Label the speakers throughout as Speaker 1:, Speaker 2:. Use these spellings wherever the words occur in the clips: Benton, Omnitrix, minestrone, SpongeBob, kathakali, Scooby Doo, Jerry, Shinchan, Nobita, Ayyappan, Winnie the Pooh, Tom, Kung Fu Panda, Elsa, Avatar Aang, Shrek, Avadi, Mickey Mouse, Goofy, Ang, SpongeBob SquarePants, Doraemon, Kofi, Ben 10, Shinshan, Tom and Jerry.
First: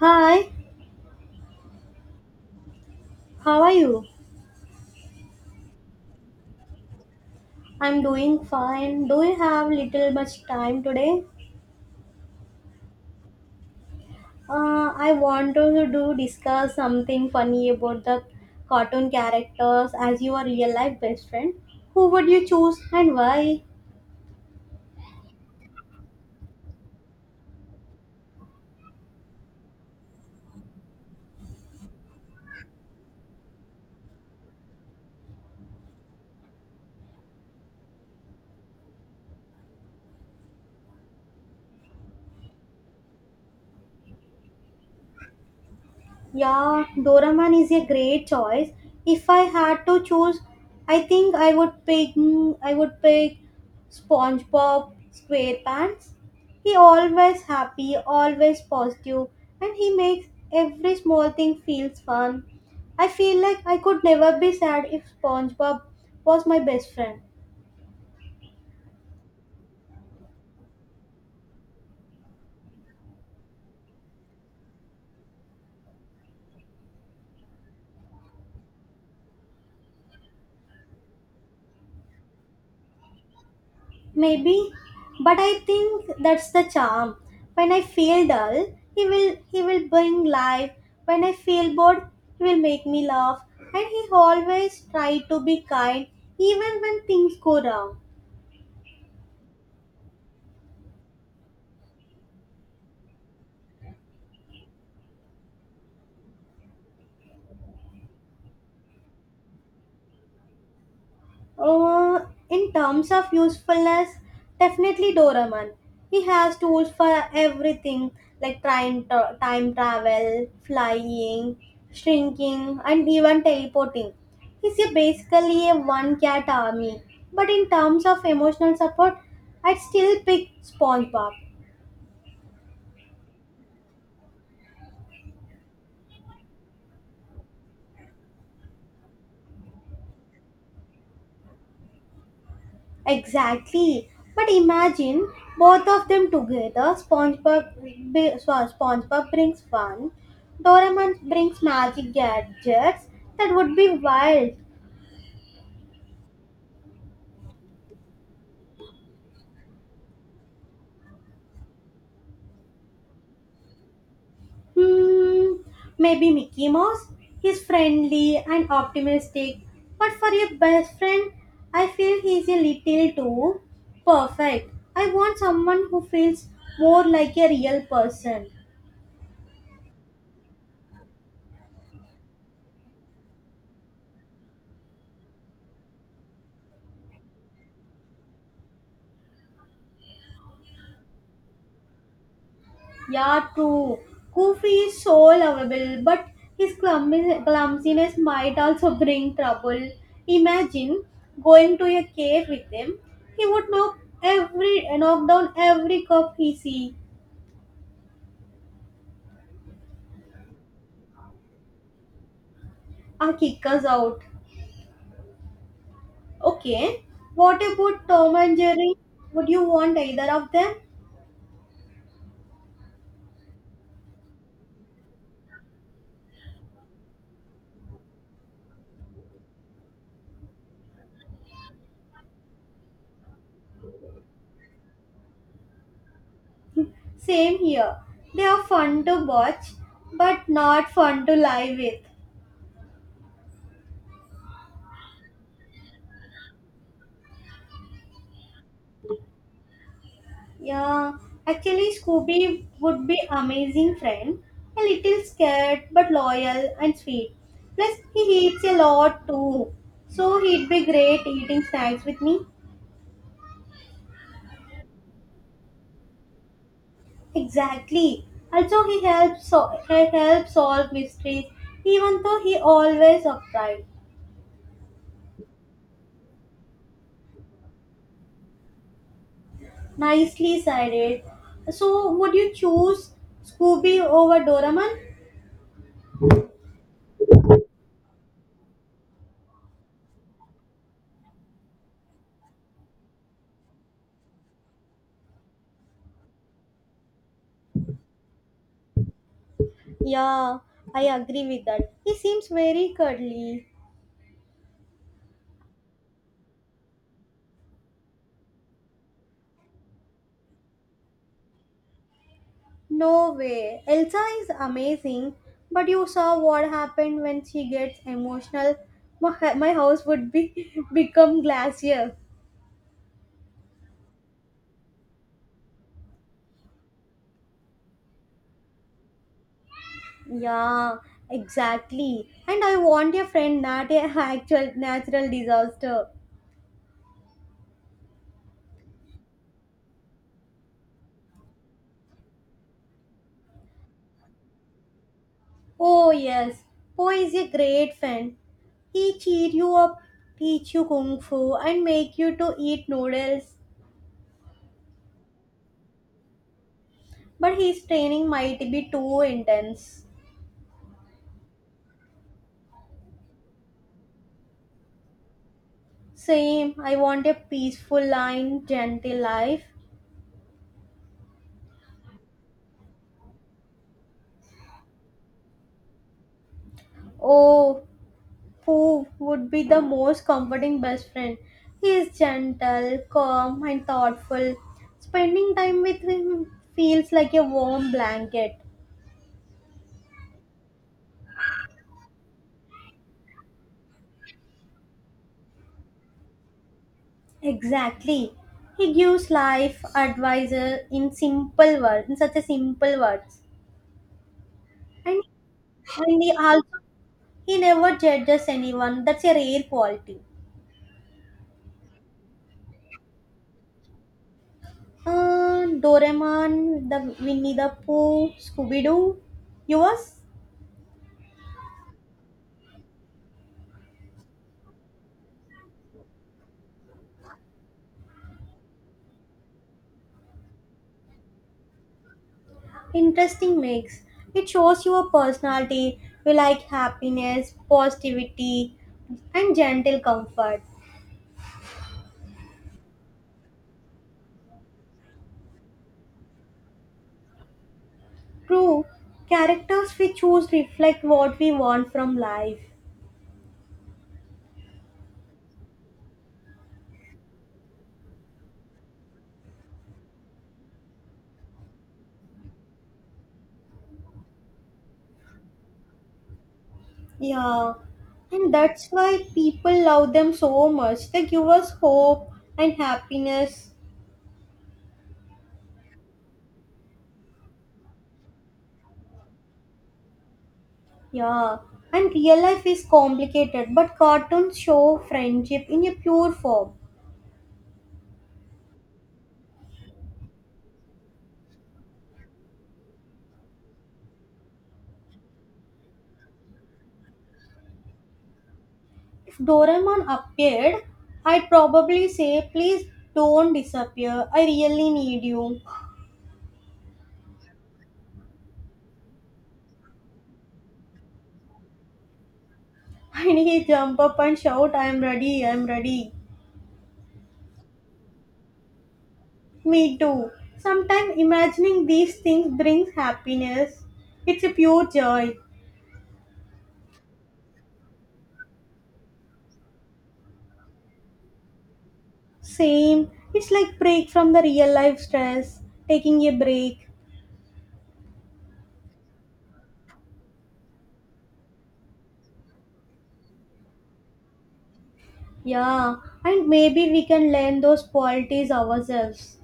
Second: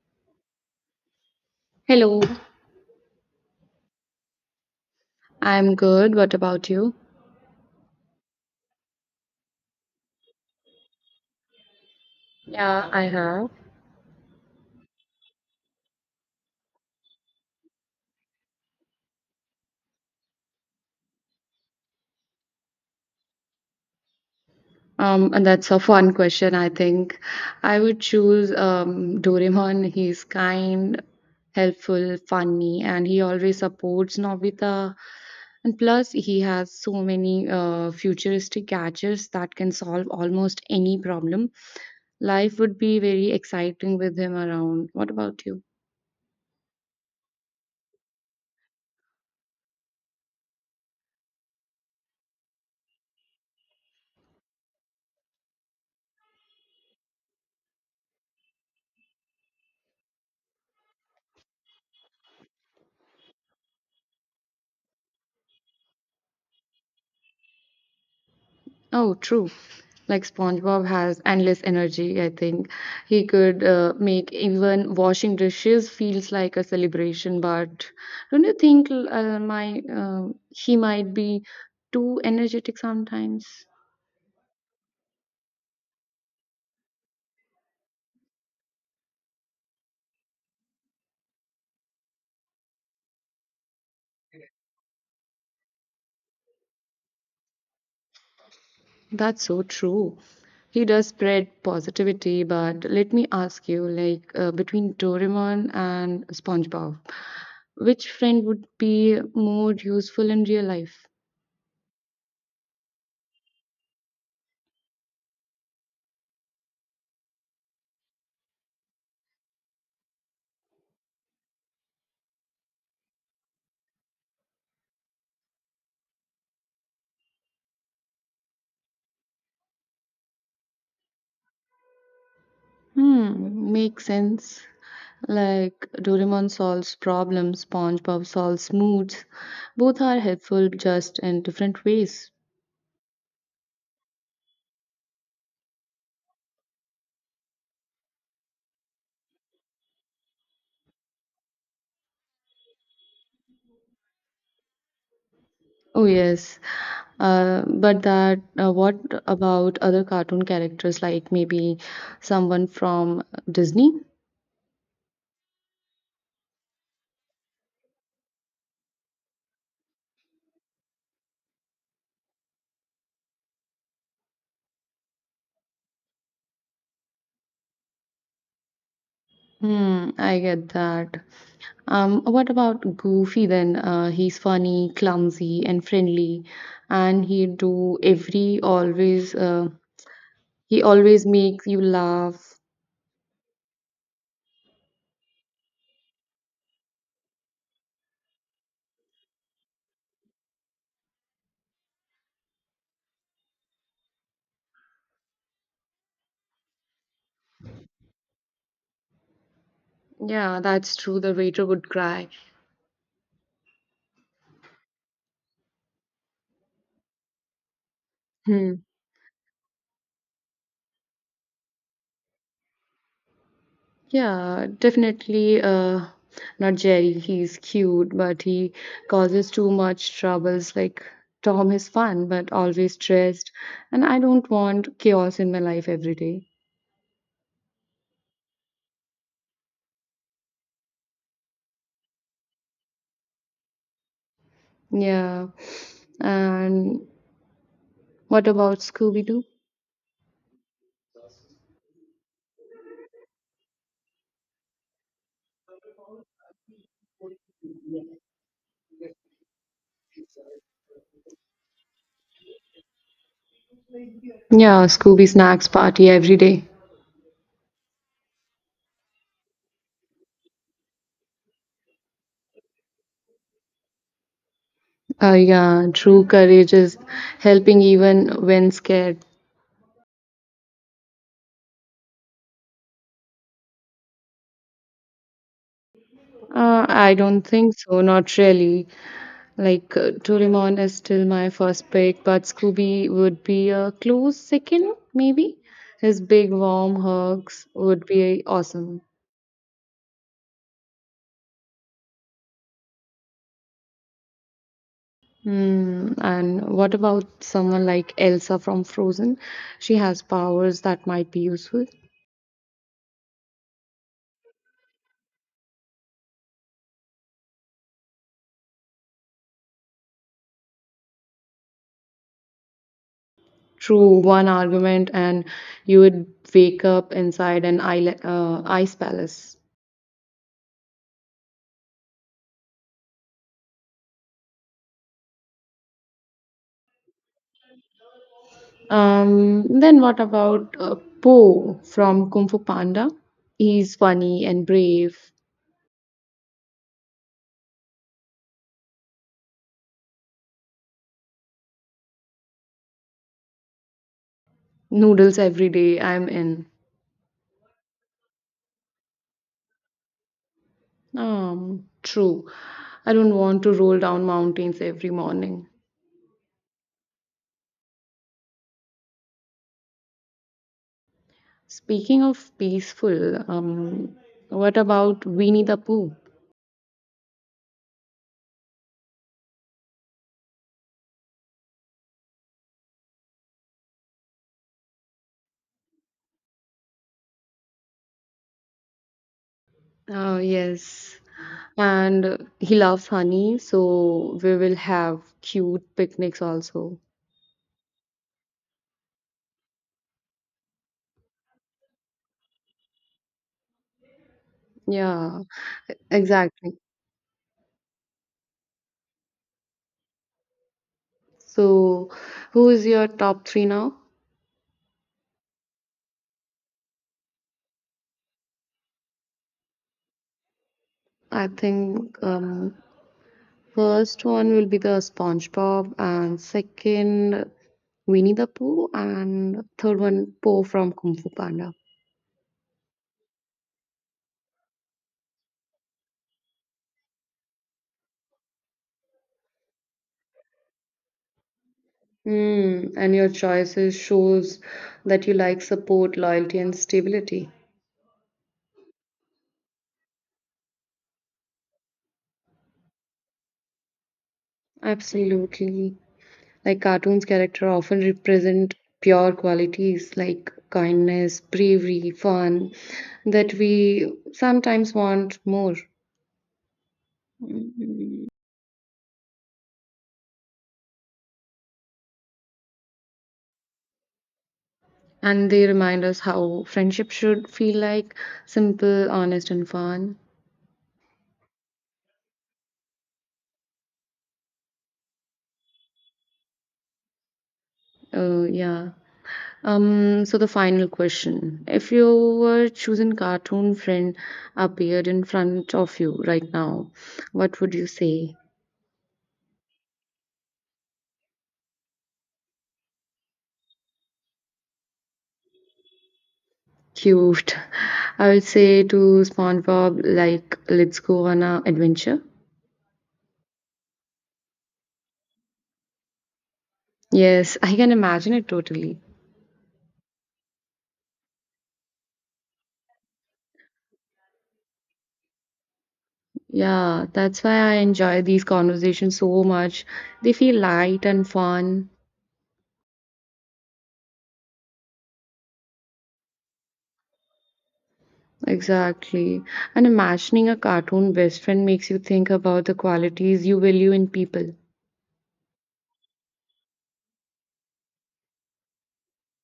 Speaker 1: Hi,
Speaker 2: Hello,
Speaker 1: how are you?
Speaker 2: I'm good. What about you?
Speaker 1: I'm doing fine. Do you have little much time today?
Speaker 2: Yeah, I have.
Speaker 1: I want to do discuss something funny about the cartoon characters as your real life best friend. Who would you choose and why?
Speaker 2: And that's a fun question, I think. I would choose Doraemon. He's kind, helpful, funny, and he always supports Nobita. And plus, he has so many futuristic gadgets that can solve almost any problem. Life would be very exciting with him around. What about you?
Speaker 1: Yeah, Doraemon is a great choice. If I had to choose, I think I would pick SpongeBob SquarePants. He always happy, always positive, and he makes every small thing feels fun. I feel like I could never be sad if SpongeBob was my best friend.
Speaker 2: Oh, true. Like SpongeBob has endless energy, I think. He could make even washing dishes feels like a celebration, but don't you think l- my he might be too energetic sometimes?
Speaker 1: Maybe, but I think that's the charm. When I feel dull, he will bring life. When I feel bored, he will make me laugh. And he always try to be kind, even when things go wrong.
Speaker 2: That's so true. He does spread positivity, but let me ask you, like between Doraemon and SpongeBob, which friend would be more useful in real life?
Speaker 1: Uh, in terms of usefulness, definitely Doraemon. He has tools for everything like time travel, flying, shrinking, and even teleporting. He's a basically a one cat army. But in terms of emotional support, I'd still pick SpongeBob.
Speaker 2: Hmm, makes sense. Like Doraemon solves problems, SpongeBob solves moods. Both are helpful just in different ways.
Speaker 1: Exactly. But imagine both of them together. SpongeBob, SpongeBob brings fun. Doraemon brings magic gadgets. That would be wild.
Speaker 2: Oh yes, but that what about other cartoon characters like maybe someone from Disney?
Speaker 1: Hmm. Maybe Mickey Mouse. He's friendly and optimistic. But for your best friend, I feel he's a little too perfect. I want someone who feels more like a real person.
Speaker 2: Hmm, I get that. What about Goofy then? He's funny, clumsy, and friendly, and he do every always. He always makes you laugh.
Speaker 1: Yeah, true. Kofi is so lovable, but his clumsiness might also bring trouble. Imagine going to a cave with him. He would knock down every cup he see
Speaker 2: Yeah, that's true. The waiter would cry.
Speaker 1: and kick us out. Okay. What about Tom and
Speaker 2: Hmm.
Speaker 1: Jerry? Would you want either of them?
Speaker 2: Yeah, definitely. Not Jerry. He's cute, but he causes too much troubles. Like Tom is fun, but always stressed, and I don't want chaos in my life every day.
Speaker 1: Same here. They are fun to watch, but not fun to lie with.
Speaker 2: Yeah. And what about Scooby Doo?
Speaker 1: Yeah, actually, Scooby would be amazing friend. A little scared but loyal and sweet. Plus, he eats a lot too, so he'd be great eating snacks with me.
Speaker 2: Yeah, Scooby snacks party every day.
Speaker 1: Exactly. Also, he helps solve mysteries, even though he always upright.
Speaker 2: Yeah, true courage is helping even when scared.
Speaker 1: Nicely sided. So, would you choose Scooby over Doraemon?
Speaker 2: I don't think so, not really. Like Doraemon is still my first pick, but Scooby would be a close second, maybe. His big warm hugs would be awesome.
Speaker 1: Yeah, I agree with that. He seems very cuddly.
Speaker 2: Hmm. And what about someone like Elsa from Frozen? She has powers that might be useful.
Speaker 1: No way. Elsa is amazing, but you saw what happened when she gets emotional. My house would be become glacier.
Speaker 2: True, one argument, and you would wake up inside an ice palace.
Speaker 1: Yeah, exactly. And I want a friend, not a actual natural disaster.
Speaker 2: Then what about Po from Kung Fu Panda? He's funny and brave.
Speaker 1: Oh yes, Po is a great friend. He cheer you up, teach you kung fu, and make you to eat noodles.
Speaker 2: Noodles every day, I'm in.
Speaker 1: But his training might be too intense.
Speaker 2: True. I don't want to roll down mountains every morning.
Speaker 1: Same, I want a peaceful and gentle life.
Speaker 2: Speaking of peaceful, what about Winnie the Pooh?
Speaker 1: Oh, Pooh would be the most comforting best friend. He is gentle, calm, and thoughtful. Spending time with him feels like a warm blanket.
Speaker 2: Yes. And he loves honey, so we will have cute picnics also.
Speaker 1: Exactly. He gives life advice in simple words, in such a simple words. And,
Speaker 2: Yeah,
Speaker 1: and
Speaker 2: exactly.
Speaker 1: he never judges anyone. That's a rare quality.
Speaker 2: So, who is your top three now?
Speaker 1: Doraemon, the Winnie the Pooh, Scooby Doo. Yours?
Speaker 2: I think first one will be the SpongeBob, and second Winnie the Pooh, and third one, Po from Kung Fu Panda.
Speaker 1: Interesting mix. It shows your personality. We like happiness, positivity, and gentle comfort.
Speaker 2: Hmm, and your choices shows that you like support, loyalty, and stability.
Speaker 1: True, characters we choose reflect what we want from life.
Speaker 2: Absolutely. Like cartoons character often represent pure qualities like kindness, bravery, fun that we sometimes want more.
Speaker 1: Yeah, and that's why people love them so much. They give us hope and happiness.
Speaker 2: And they remind us how friendship should feel like simple, honest and fun.
Speaker 1: Yeah, and real life is complicated, but cartoons show friendship in a pure form.
Speaker 2: Yeah. So the final question. If your chosen cartoon friend appeared in front of you right now, what would you say?
Speaker 1: If Doraemon appeared, I'd probably say, please don't disappear, I really need you.
Speaker 2: Cute. I would say to SpongeBob, like, let's go on a adventure.
Speaker 1: And he jump up and shout, I'm ready, I'm ready.
Speaker 2: Yes, I can imagine it totally.
Speaker 1: Me too. Sometimes imagining these things brings happiness. It's a pure joy.
Speaker 2: Yeah, that's why I enjoy these conversations so much. They feel light and fun.
Speaker 1: Same, it's like break from the real life stress, taking a break.
Speaker 2: Exactly. And imagining a cartoon best friend makes you think about the qualities you value in people.
Speaker 1: Yeah, and maybe we can learn those qualities ourselves.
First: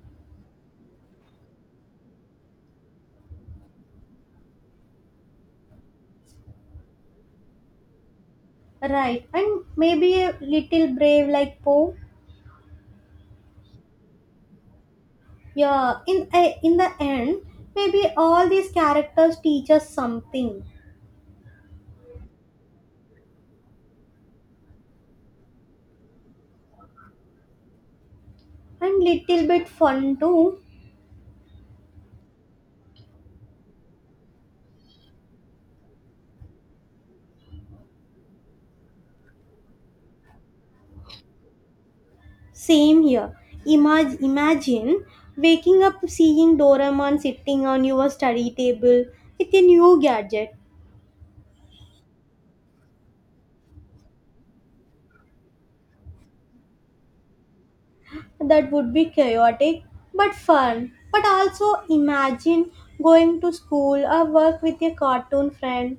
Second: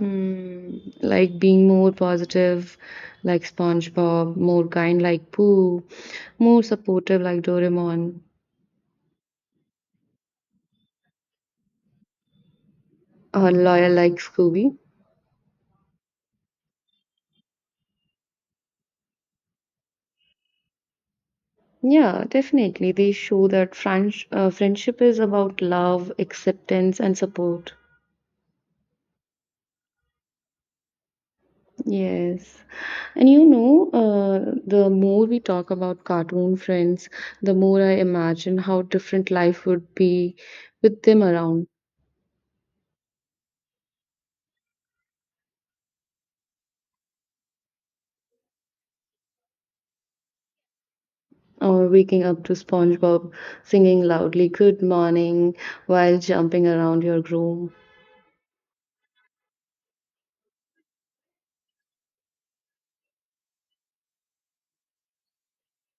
Speaker 2: Hmm, like being more positive, like SpongeBob, more kind, like Pooh, more supportive, like Doraemon,
Speaker 1: Right, and maybe a little brave like Poe.
Speaker 2: or loyal, like Scooby.
Speaker 1: Yeah, in the end, maybe all these characters teach us something,
Speaker 2: Yeah, definitely. They show that friendship is about love, acceptance, and support.
Speaker 1: and little bit fun too.
Speaker 2: Yes. And the more we talk about cartoon friends, the more I imagine how different life would be with them around.
Speaker 1: Same here. Imagine waking up seeing Doraemon sitting on your study table with a new gadget.
Speaker 2: Or waking up to SpongeBob singing loudly, "Good morning," while jumping around your room.
Speaker 1: That would be chaotic but fun. But also imagine going to school or work with a cartoon friend.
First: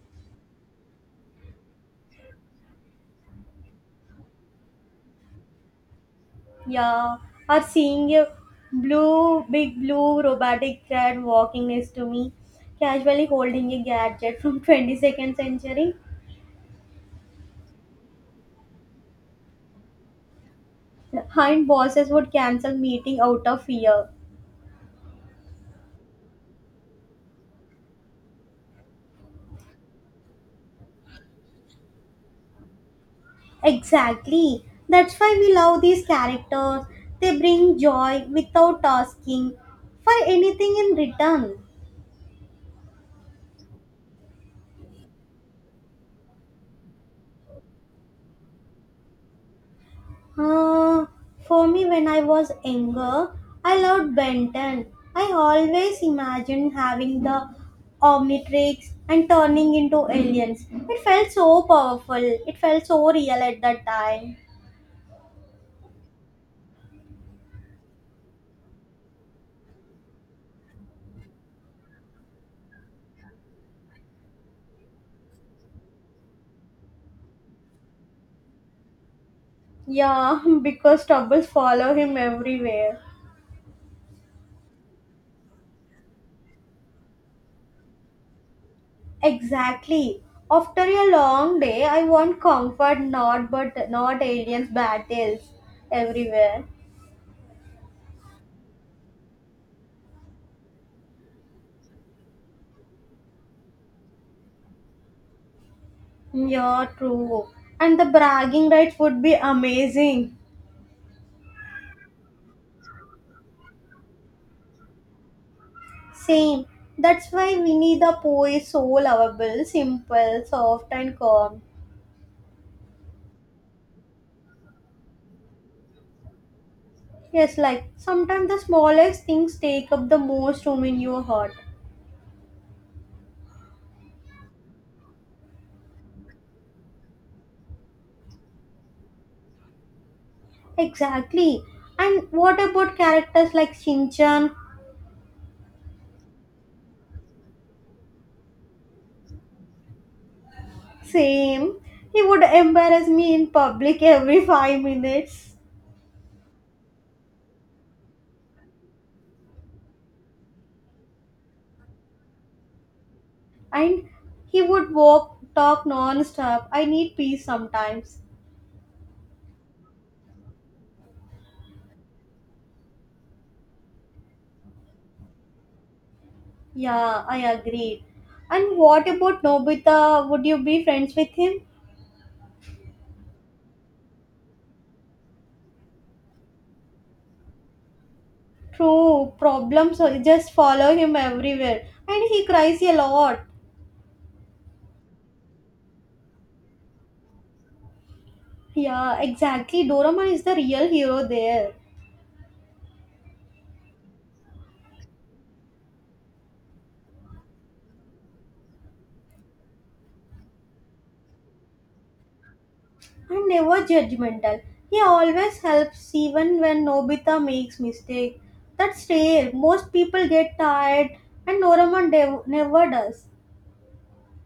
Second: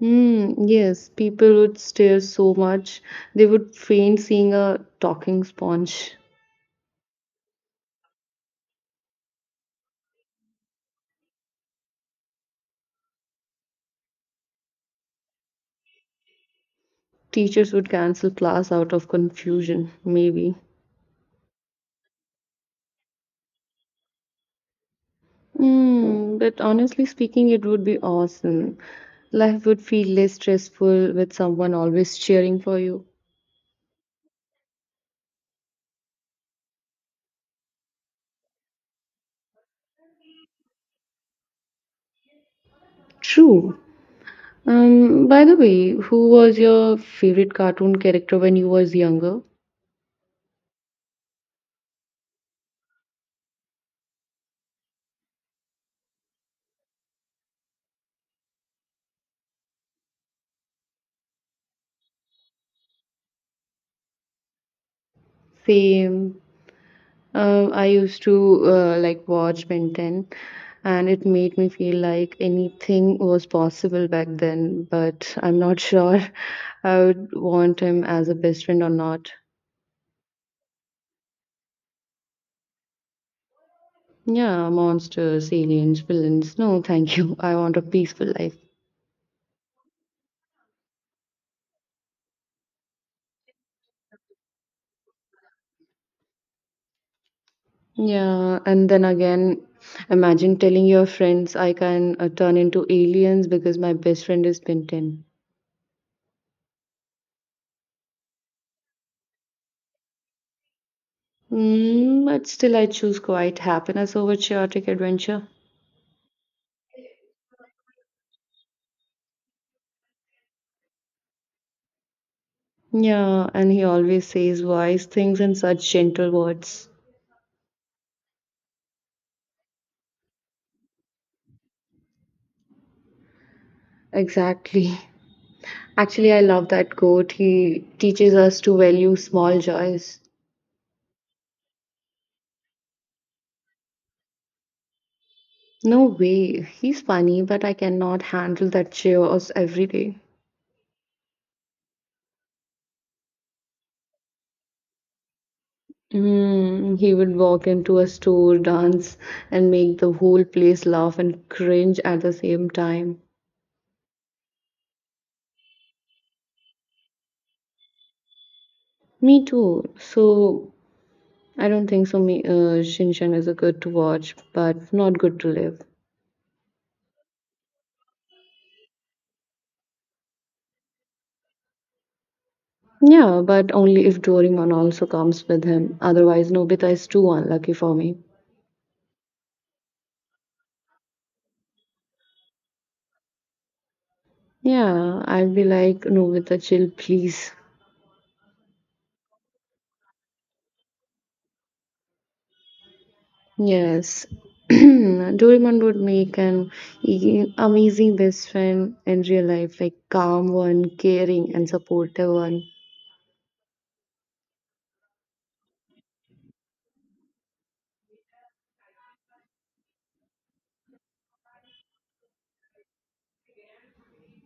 Speaker 2: Hmm, yes, people would stare so much, they would faint seeing a talking sponge.
Speaker 1: Yeah, or seeing a big blue robotic cat walking next to me, casually holding a gadget from 22nd century.
Speaker 2: Teachers would cancel class out of confusion, maybe.
Speaker 1: Hind bosses would cancel meeting out of fear.
Speaker 2: Mm, but honestly speaking, it would be awesome. Life would feel less stressful with someone always cheering for you.
Speaker 1: Exactly. That's why we love these characters. They bring joy without asking for anything in return.
Speaker 2: True. By the way, who was your favorite cartoon character when you was younger?
Speaker 1: Uh, for me, when I was younger, I loved Benton. I always imagined having the Omnitrix and turning into aliens. It felt so powerful. It felt so real at that time.
Speaker 2: Same. I used to like watch Ben 10 and it made me feel like anything was possible back then, but I'm not sure I would want him as a best friend or not.
Speaker 1: Yeah, because troubles follow him everywhere.
Speaker 2: Yeah, monsters, aliens, villains. No, thank you. I want a peaceful life.
Speaker 1: Exactly. After a long day, I want comfort, not but not aliens battles everywhere.
Speaker 2: Yeah, and then again, imagine telling your friends I can turn into aliens because my best friend is Ben 10.
Speaker 1: Yeah, true. And the bragging rights would be amazing.
Speaker 2: Mm, but still, I choose quiet happiness over chaotic adventure.
Speaker 1: Same. That's why Winnie the Pooh is so lovable, simple, soft, and calm.
Speaker 2: Yeah, and he always says wise things in such gentle words.
Speaker 1: Yes, like sometimes the smallest things take up the most room in your heart.
Speaker 2: Exactly. Actually, I love that quote. He teaches us to value small joys.
Speaker 1: Exactly. And what about characters like Shinchan?
Speaker 2: No way, he's funny, but I cannot handle that chaos every day.
Speaker 1: Same. He would embarrass me in public every 5 minutes.
Speaker 2: Mm, he would walk into a store, dance, and make the whole place laugh and cringe at the same time.
Speaker 1: And he would walk, talk non stop. I need peace sometimes.
Speaker 2: Me too. So I don't think so. Shinshan is a good to watch, but not good to live.
Speaker 1: Yeah, I agreed. And what about Nobita? Would you be friends with him?
Speaker 2: Yeah, but only if Doraemon also comes with him. Otherwise, Nobita is too unlucky for me.
Speaker 1: True, problem so just follow him everywhere. And he cries a lot.
Speaker 2: Yeah, I'd be like, Nobita, chill, please.
Speaker 1: Yeah, exactly. Doraemon is the real hero there.
Speaker 2: Yes. Doraemon would make an amazing best friend in real life, like calm one, caring and supportive one.
Speaker 1: And never judgmental. He always helps even when Nobita makes mistake. That's rare. Most people get tired and never does.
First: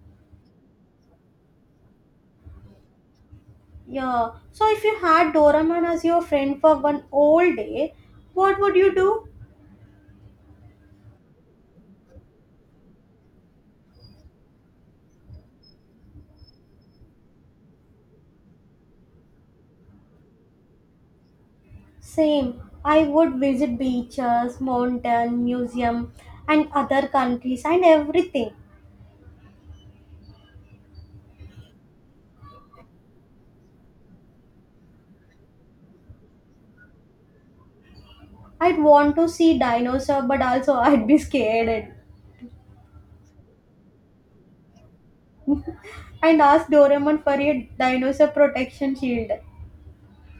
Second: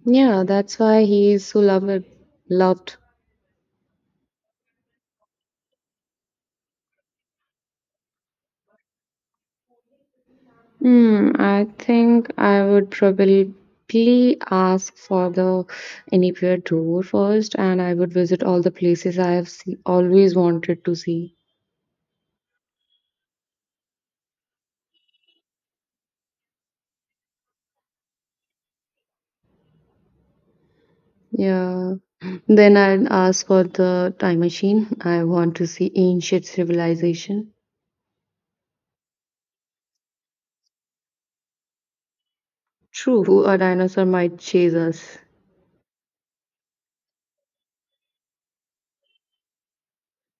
Speaker 2: Yeah, that's why he is so loved, loved.
Speaker 1: Yeah. So if you had Doraemon as your friend for one whole day, what would you do?
Speaker 2: Hmm, I think I would probably ask for the anywhere tour first, and I would visit all the places I have see, always wanted to see.
Speaker 1: Same. I would visit beaches, mountain, museum, and other countries and everything.
Speaker 2: Yeah. Then I'd ask for the time machine. I want to see ancient civilization.
Speaker 1: I'd want to see dinosaur, but also I'd be scared
Speaker 2: True, a dinosaur might chase us.
Speaker 1: and ask Doraemon for a dinosaur protection shield.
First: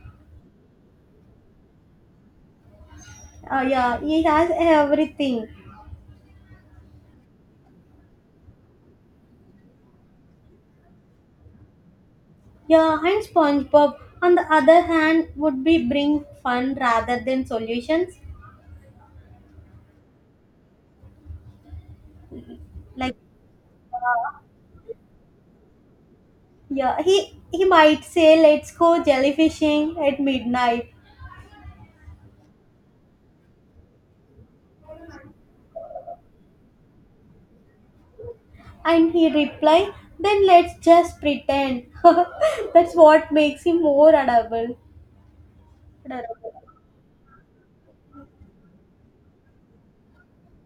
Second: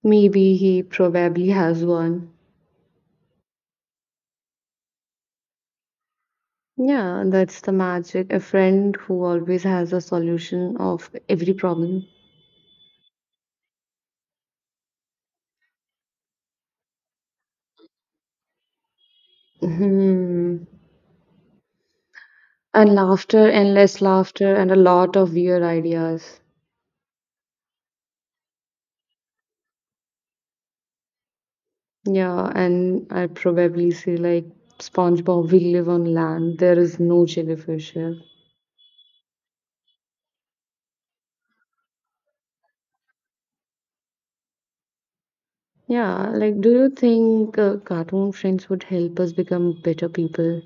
Speaker 2: Maybe he probably has one.
Speaker 1: Yeah, he has everything.
Speaker 2: Yeah, that's the magic. A friend who always has a solution of every problem.
Speaker 1: Yeah, and SpongeBob, on the other hand, would be bring fun rather than solutions.
Speaker 2: Hmm. And
Speaker 1: Like,
Speaker 2: laughter, endless laughter, and a lot of weird ideas.
Speaker 1: yeah, he might say, "Let's go jellyfishing at midnight."
Speaker 2: Yeah, and I probably say like SpongeBob, we live on land. There is no jellyfish here.
Speaker 1: And he replied, then let's just pretend. That's what makes him more
Speaker 2: Yeah, like
Speaker 1: adorable.
Speaker 2: do you think cartoon friends would help us become better people?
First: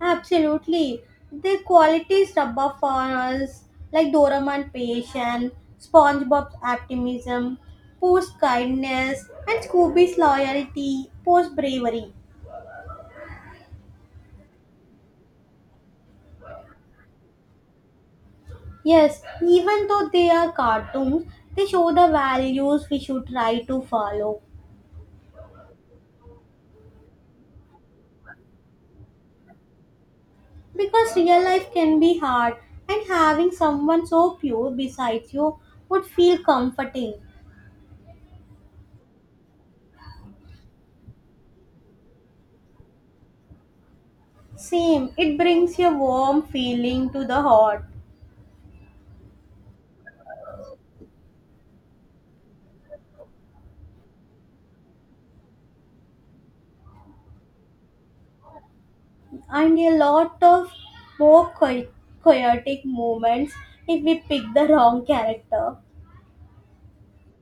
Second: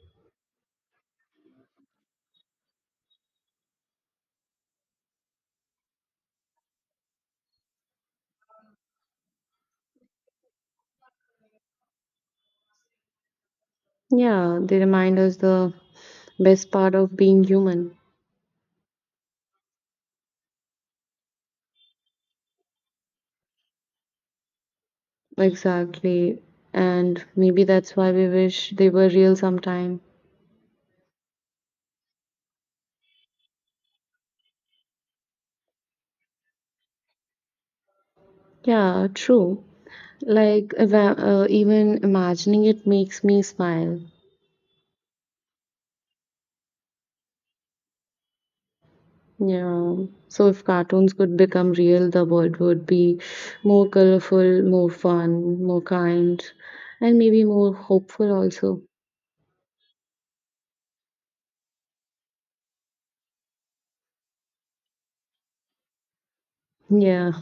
Speaker 1: Absolutely. The qualities rubber for us, like Doraemon patience, SpongeBob's optimism, Pooh's kindness, and Scooby's loyalty, Pooh's bravery.
Speaker 2: Yeah, they remind us the best part of being human.
Speaker 1: Yes, even though they are cartoons, they show the values we should try to follow.
Speaker 2: Exactly. And maybe that's why we wish they were real sometime.
Speaker 1: Because real life can be hard, and having someone so pure beside you would feel comforting.
Speaker 2: Yeah, true. Like even imagining it makes me smile.
Speaker 1: Same, it brings a warm feeling to the heart,
Speaker 2: Yeah. So if cartoons could become real, the world would be more colorful, more fun, more kind, and maybe more hopeful also.
Speaker 1: and a lot of more chaotic moments if we pick the wrong character.
Speaker 2: Yeah.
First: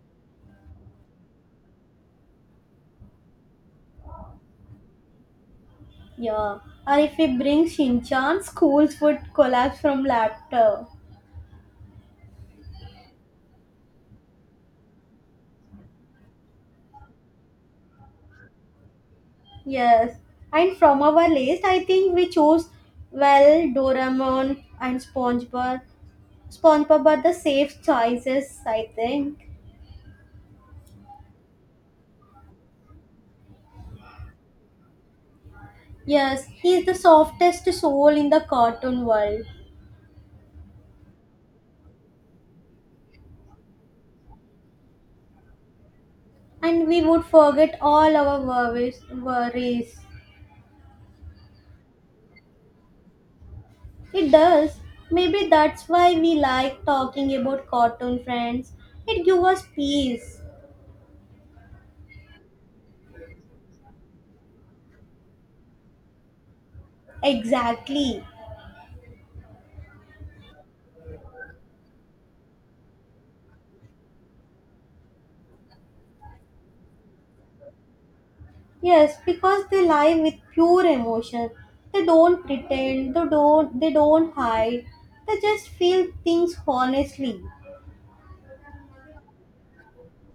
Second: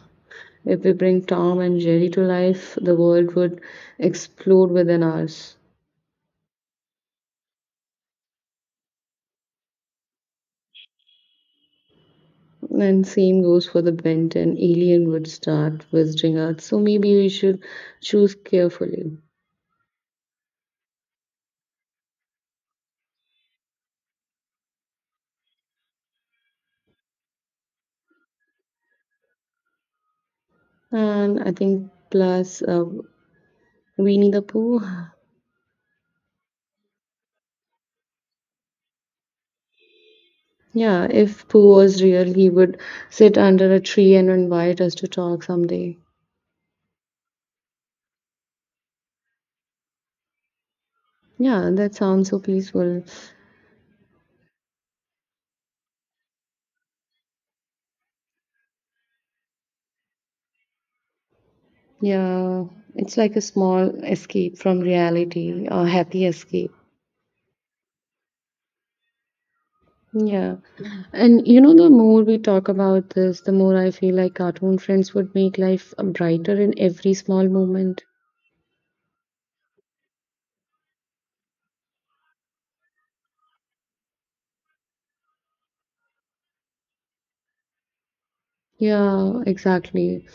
Speaker 2: If we bring Tom and Jerry to life, the world would explode within us.
Speaker 1: Yeah, or if we bring Shinchan, schools would collapse from laughter.
Speaker 2: And same goes for the bent and alien would start visiting us. So maybe we should choose carefully.
Speaker 1: Yes, and from our list, I think we chose well Doraemon and SpongeBob are the safe choices, I think.
Speaker 2: And I think plus Winnie the Pooh.
Speaker 1: Yes, he's the softest soul in the cartoon world,
Speaker 2: Yeah, if Pooh was real, he would sit under a tree and invite us to talk someday.
Speaker 1: and we would forget all our worries.
Speaker 2: Yeah, that sounds so peaceful.
Speaker 1: It does. Maybe that's why we like talking about cartoon friends. It gives us peace.
Speaker 2: Yeah, it's like a small escape from reality, a happy escape.
Speaker 1: Exactly.
Speaker 2: Yeah. And the more we talk about this, the more I feel like cartoon friends would make life brighter in every small moment.
Speaker 1: Yes, because they live with pure emotion. They don't pretend. They don't hide. They just feel things honestly.
Speaker 2: Yeah, exactly.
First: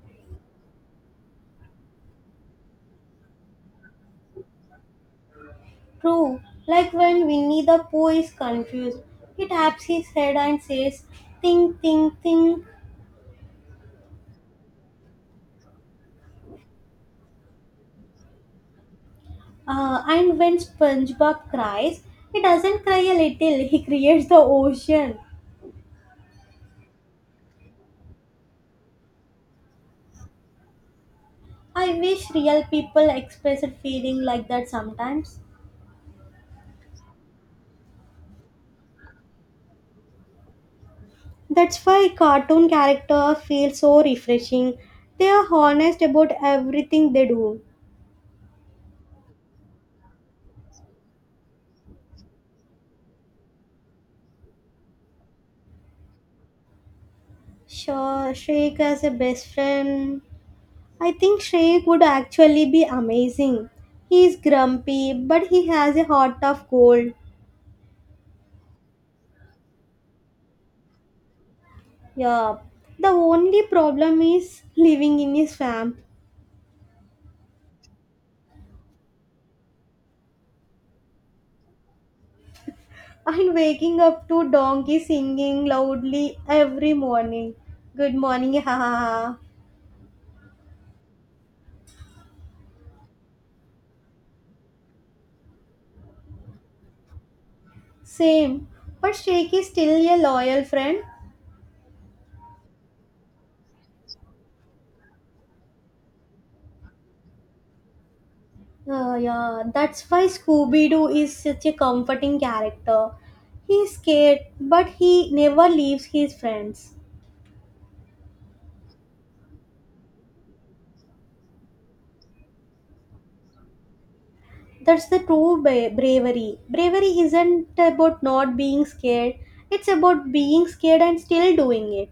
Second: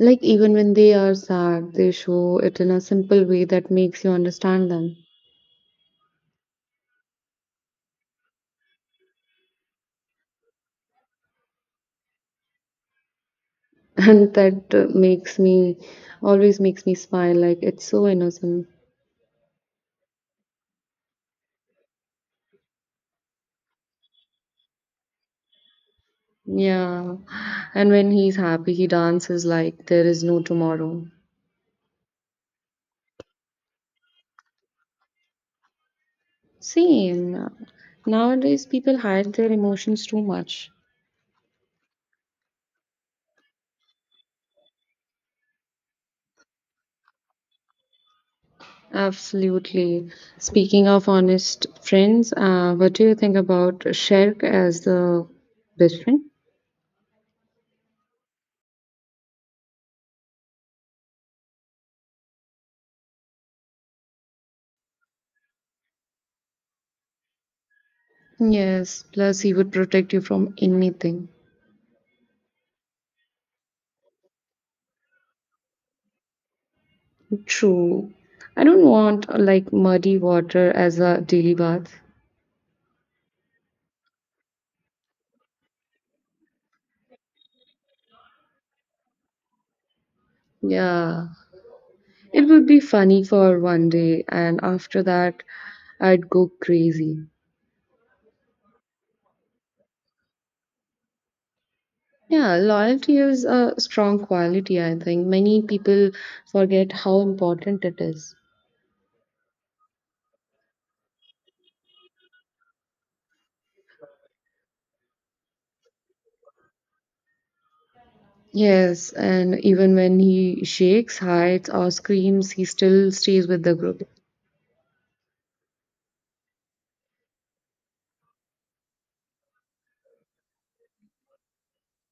Speaker 2: Like, even when they are sad, they show it in a simple way that makes you understand them.
Speaker 1: True, like when Winnie the Pooh is confused, he taps his head and says, think, think, think.
Speaker 2: And that makes me always makes me smile, like, it's so innocent.
Speaker 1: And when SpongeBob cries, he doesn't cry a little, he creates the ocean.
Speaker 2: Yeah. And when he's happy he dances like there is no tomorrow.
Speaker 1: I wish real people expressed feeling like that sometimes.
Speaker 2: Same, nowadays people hide their emotions too much.
Speaker 1: That's why cartoon characters feel so refreshing. They are honest about everything they do.
Speaker 2: Absolutely. Speaking of honest friends, what do you think about sherk as the best friend?
Speaker 1: Sure, Shrek as a best friend. I think Shrek would actually be amazing. He's grumpy, but he has a heart of gold.
Speaker 2: Yes, plus he would protect you from anything.
Speaker 1: Yeah. The only problem is living in a swamp
Speaker 2: True, I don't want like muddy water as a daily bath.
Speaker 1: and waking up to donkey singing loudly every morning. Good morning, ha ha ha.
Speaker 2: Yeah, it would be funny for one day, and after that, I'd go crazy.
Speaker 1: Same. But Shrek is still a loyal friend.
Speaker 2: Yeah, loyalty is a strong quality, I think. Many people forget how important it is.
Speaker 1: Yeah, that's why Scooby Doo is such a comforting character. He's scared, but he never leaves his friends.
Speaker 2: Yes, and even when he shakes, hides, or screams, he still stays with the group.
Speaker 1: That's the true bravery. Bravery isn't about not being scared, it's about being scared and still doing it.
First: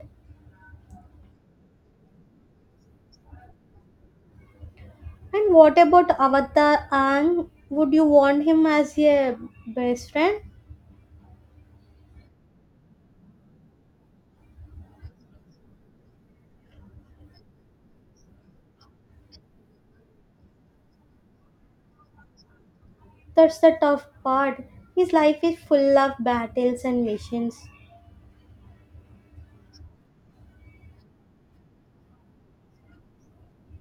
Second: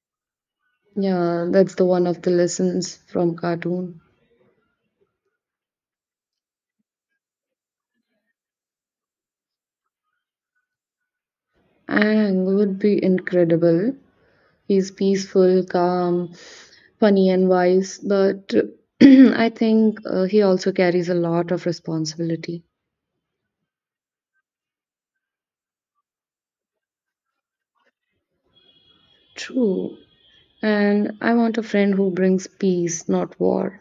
Speaker 2: Yeah, that's the one of the lessons from cartoon.
Speaker 1: And what about Avatar Aang? Would you want him as your best friend?
Speaker 2: Ang would be incredible. He's peaceful, calm, funny and wise, but I think he also carries a lot of responsibility.
Speaker 1: That's the tough part. His life is full of battles and missions.
Speaker 2: True. And I want a friend who brings peace, not war.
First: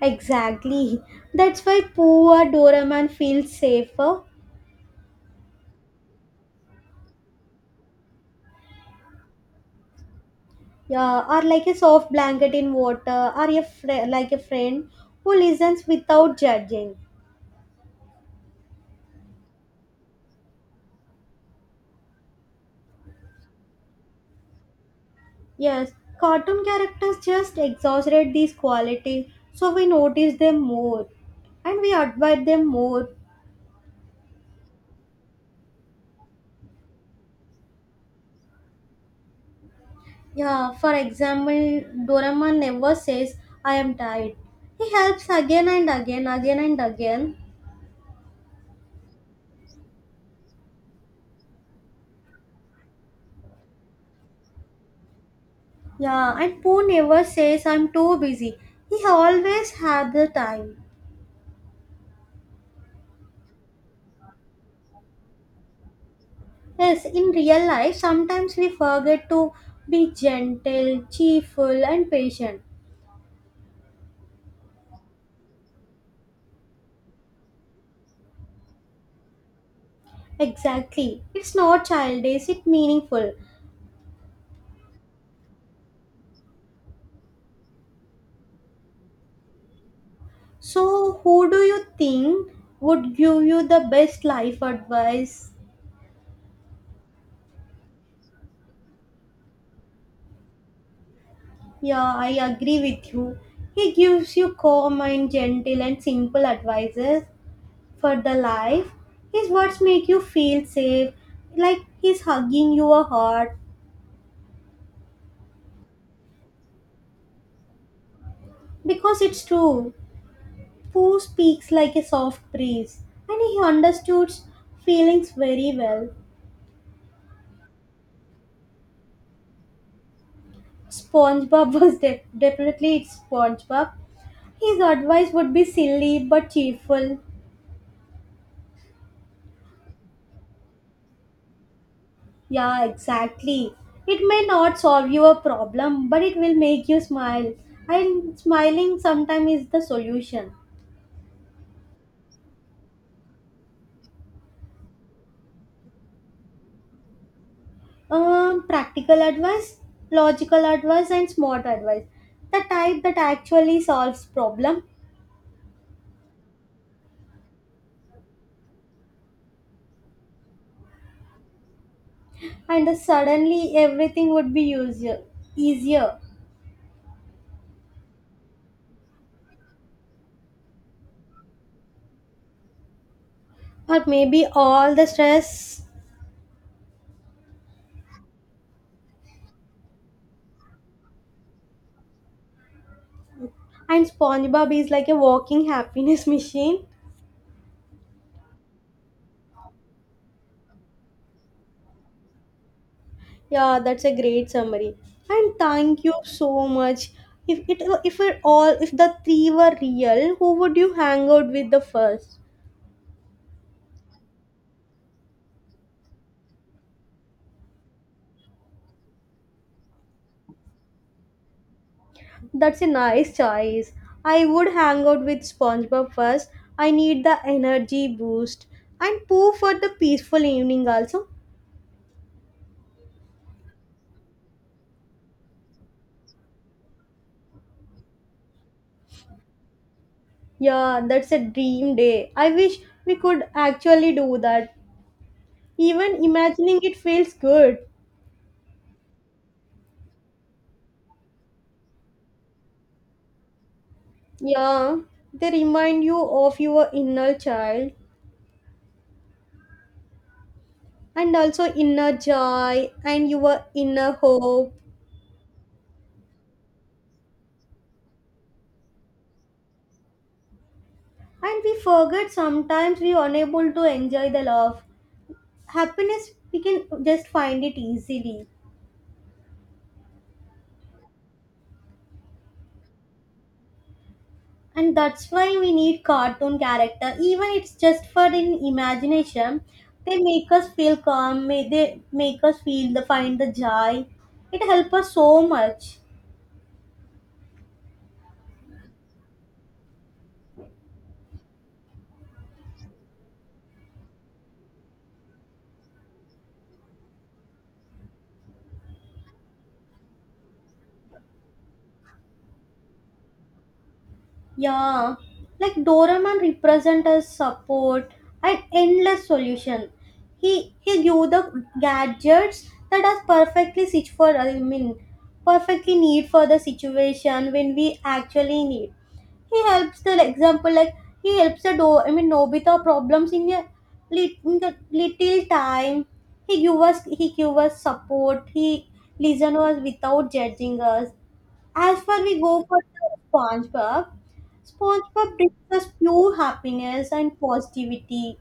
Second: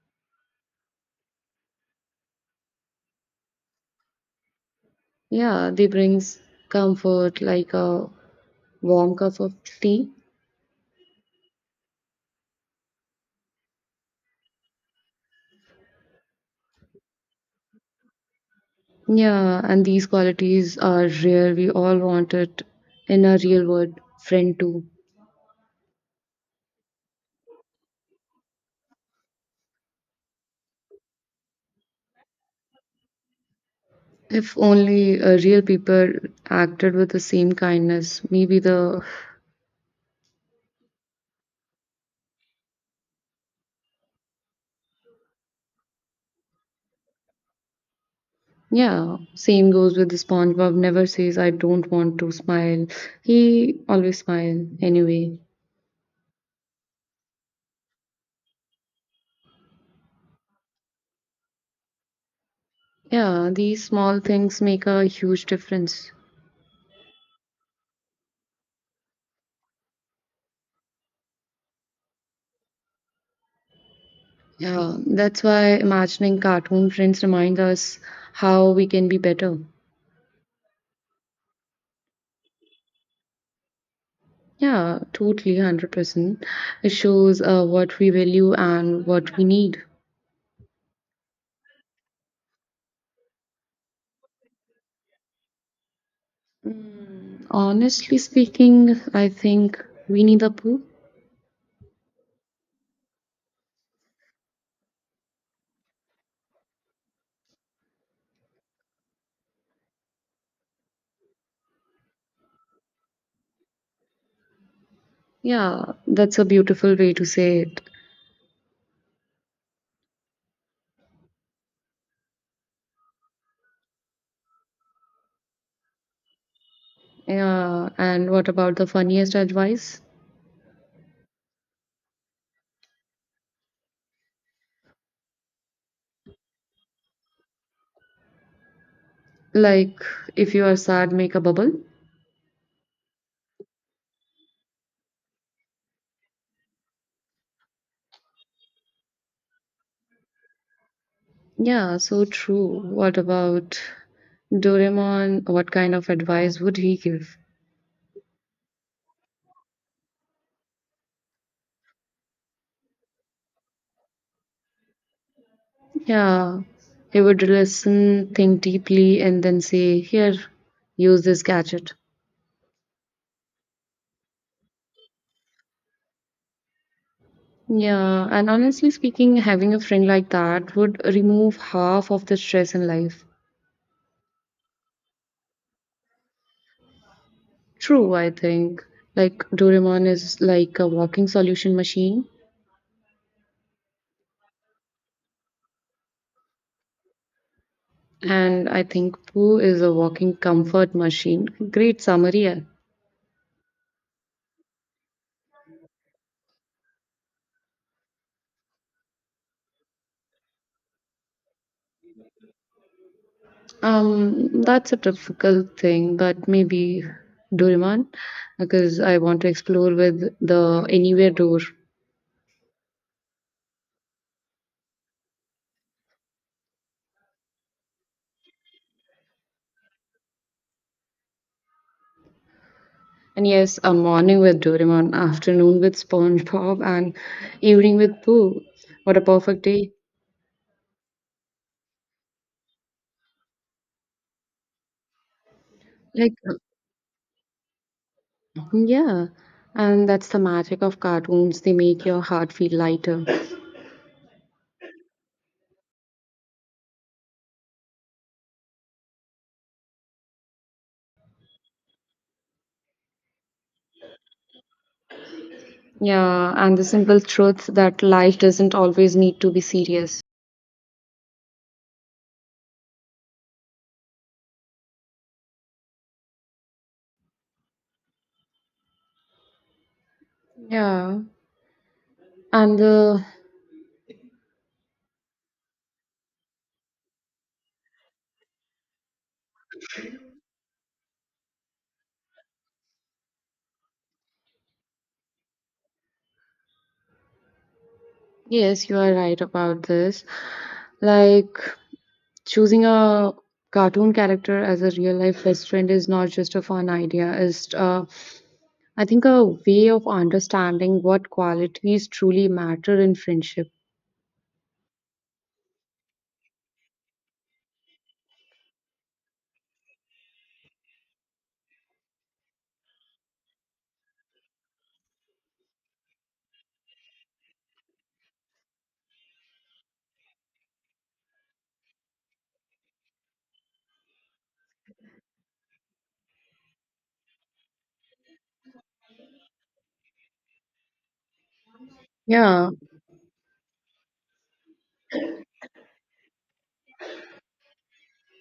Speaker 1: Exactly. That's why poor Doraemon feels safer.
Speaker 2: Yeah, they brings comfort like a warm cup of tea.
Speaker 1: Yeah, or like a soft blanket in water, or a fri like a friend who listens without judging.
Speaker 2: Yeah, and these qualities are rare. We all want it in a real world friend too.
Speaker 1: Yes, cartoon characters just exaggerate these qualities, so we notice them more and we admire them more.
Speaker 2: If only real people acted with the same kindness, maybe the
Speaker 1: Yeah, for example, Doraemon never says, I am tired. He helps again and again.
Speaker 2: Yeah, same goes with the SpongeBob never says I don't want to smile. He always smile anyway.
Speaker 1: Yeah, and Pooh never says, I'm too busy. He always had the time.
Speaker 2: Yeah, these small things make a huge difference.
Speaker 1: Yes, in real life, sometimes we forget to be gentle, cheerful, and patient.
Speaker 2: Yeah, that's why imagining cartoon friends remind us how we can be better.
Speaker 1: Exactly. It's not childish, it's meaningful.
Speaker 2: Yeah, totally 100%. It shows what we value and what we need.
Speaker 1: So, who do you think would give you the best life advice?
Speaker 2: Honestly speaking, I think we need a poo.
Speaker 1: Yeah, I agree with you. He gives you calm and gentle and simple advices for the life. His words make you feel safe, like he's hugging your heart.
Speaker 2: Yeah, that's a beautiful way to say it.
Speaker 1: Because it's true, Pooh speaks like a soft breeze, and he understands feelings very well.
Speaker 2: Yeah, and what about the funniest advice?
Speaker 1: SpongeBob definitely SpongeBob. His advice would be silly but cheerful.
Speaker 2: Like, if you are sad, make a bubble?
Speaker 1: Yeah, exactly. It may not solve your problem, but it will make you smile. And smiling sometimes is the solution.
Speaker 2: Yeah, so true. What about Doraemon? What kind of advice would he give?
Speaker 1: Practical advice, logical advice, and smart advice. The type that actually solves problem,
Speaker 2: Yeah, he would listen, think deeply, and then say, Here, use this gadget.
Speaker 1: and suddenly everything would be easier. Easier,
Speaker 2: Yeah, and honestly speaking, having a friend like that would remove half of the stress in life.
Speaker 1: or maybe all the stress.
Speaker 2: True, I think. Like, Doraemon is like a walking solution machine.
Speaker 1: And SpongeBob is like a walking happiness machine.
Speaker 2: And I think Pooh is a walking comfort machine. Great summary, yeah.
Speaker 1: Yeah, that's a great summary. And thank you so much. If it all if the three were real, who would you hang out with the first?
Speaker 2: That's a difficult thing, but maybe Doraemon, because I want to explore with the Anywhere Door.
Speaker 1: That's a nice choice. I would hang out with SpongeBob first. I need the energy boost. And Pooh for the peaceful evening also.
Speaker 2: And yes, a morning with Doraemon, afternoon with SpongeBob, and evening with Pooh. What a perfect day!
Speaker 1: Yeah, that's a dream day. I wish we could actually do that. Even
Speaker 2: Like,
Speaker 1: imagining it feels good.
Speaker 2: yeah, and that's the magic of cartoons. They make your heart feel lighter.
Speaker 1: Yeah, they remind you of your inner child and also inner joy and your inner hope.
Speaker 2: Yeah, and the simple truth that life doesn't always need to be serious.
Speaker 1: And we forget sometimes we unable to enjoy the love. Happiness we can just find it easily.
Speaker 2: Yeah, and the
Speaker 1: And that's why we need cartoon character. Even it's just for in imagination, they make us feel They make us feel the find the joy. It helps us so much.
Speaker 2: yes, you are right about this. Like choosing a cartoon character as a real life best friend is not just a fun idea. It's I think a way of understanding what qualities truly matter in friendship.
Speaker 1: Yeah, like Doraemon represent as support and endless solution. He give the gadgets that are perfectly sit for I mean perfectly need for the situation when we actually need. He helps the like, example like he helps the do I mean Nobita problems in a in the little time. He give us support. He listen us without judging us. As far we go
Speaker 2: Yeah,
Speaker 1: for the SpongeBob, SpongeBob brings us pure happiness and positivity.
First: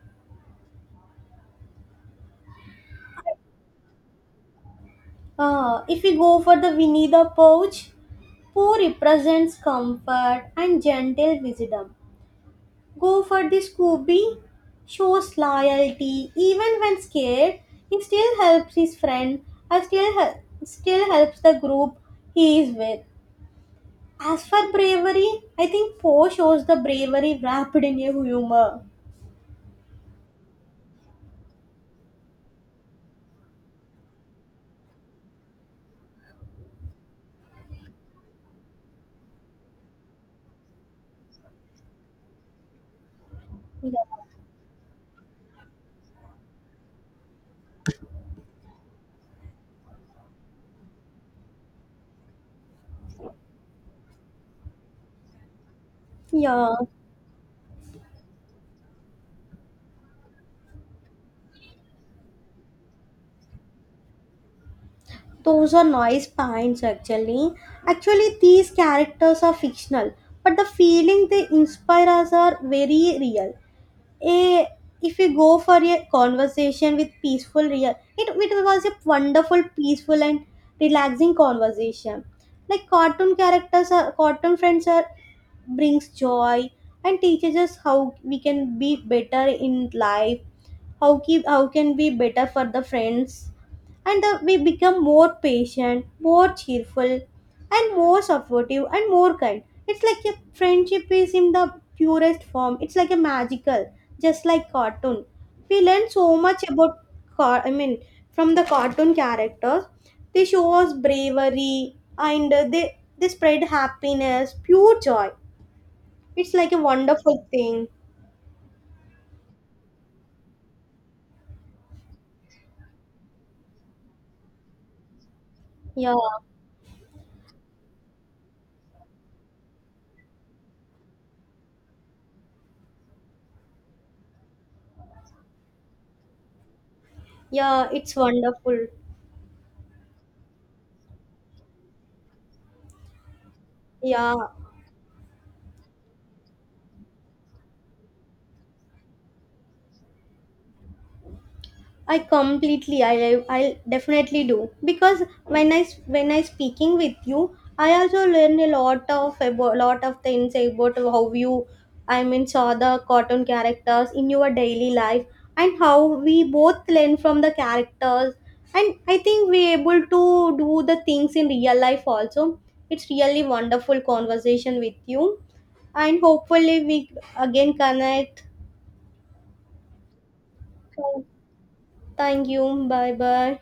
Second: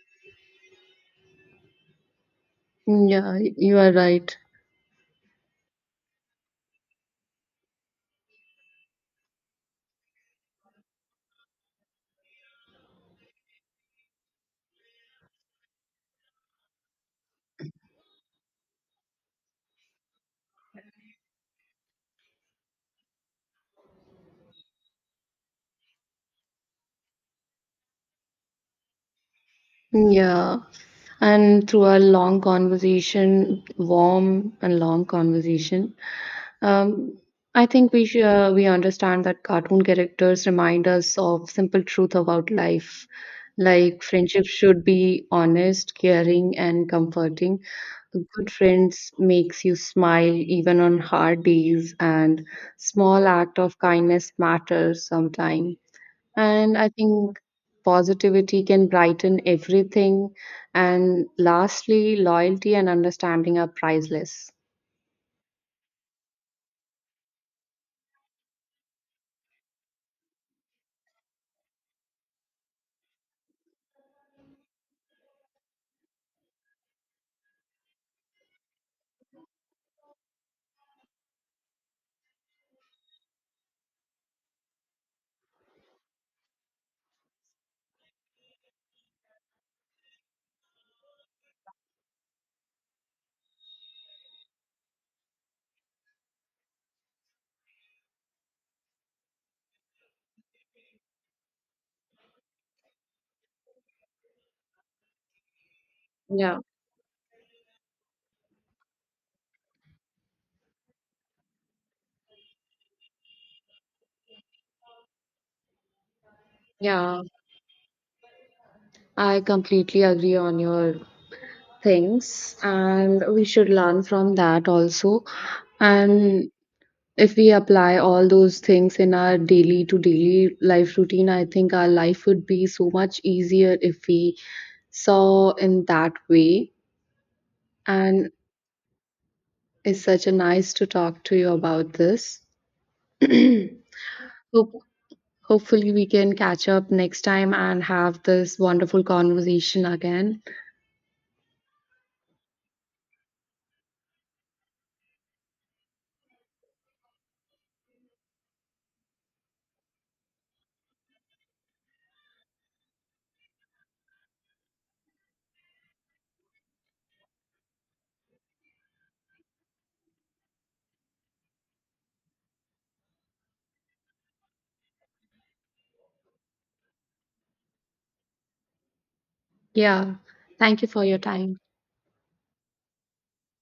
Speaker 2: yeah, you are right.
Speaker 1: If we go for the Winnie the Pouch, Pooh represents comfort and gentle wisdom. Go for the Scooby, shows loyalty even when scared. He still helps his friend and still helps the group he is with. As for bravery, I think Poe shows the bravery wrapped in a humor.
Speaker 2: Yeah. And through our long conversation, warm and long conversation, Um, I think we should, we understand that cartoon characters remind us of simple truth about life, like friendship should be honest, caring, and comforting. Good friends makes you smile even on hard days, and small act of kindness matters sometimes.
Speaker 1: Yeah.
Speaker 2: And I think positivity can brighten everything. And lastly, loyalty and understanding are priceless.
Speaker 1: Those are noise points actually. Actually, these characters are fictional, but the feeling they inspire us are very real. A, if we go for a conversation with peaceful real, it was a wonderful, peaceful and relaxing conversation. Like cartoon characters are cartoon friends are brings joy and teaches us how we can be better in life how keep how can be better for the friends and we become more patient more cheerful and more supportive and more kind. It's like a friendship is in the purest form. It's like a magical just like cartoon we learn so
Speaker 2: Yeah,
Speaker 1: much about car I mean from the cartoon characters. They show us bravery and they spread happiness pure joy. It's like a
Speaker 2: yeah.
Speaker 1: wonderful thing.
Speaker 2: I completely agree on your things, and we should learn from that also.
Speaker 1: Yeah,
Speaker 2: And if we apply all those things in our daily to daily life routine, I think our life would be so much easier if we saw in that way.
Speaker 1: yeah, it's
Speaker 2: And
Speaker 1: wonderful.
Speaker 2: it's such a nice to talk to you about this. Hope,
Speaker 1: Yeah,
Speaker 2: hopefully, we can catch up next time and have this wonderful conversation again.
Speaker 1: I completely I I'll definitely do because when I speaking with you, I also learn a lot of about lot of things about how you I mean saw the cartoon characters in your daily life and how we both learn from the characters and I think we able to do the things in real life also. It's really wonderful conversation with you and hopefully we again connect.
Speaker 2: Yeah, thank you for your
Speaker 1: So,
Speaker 2: time.
Speaker 1: thank you. Bye bye.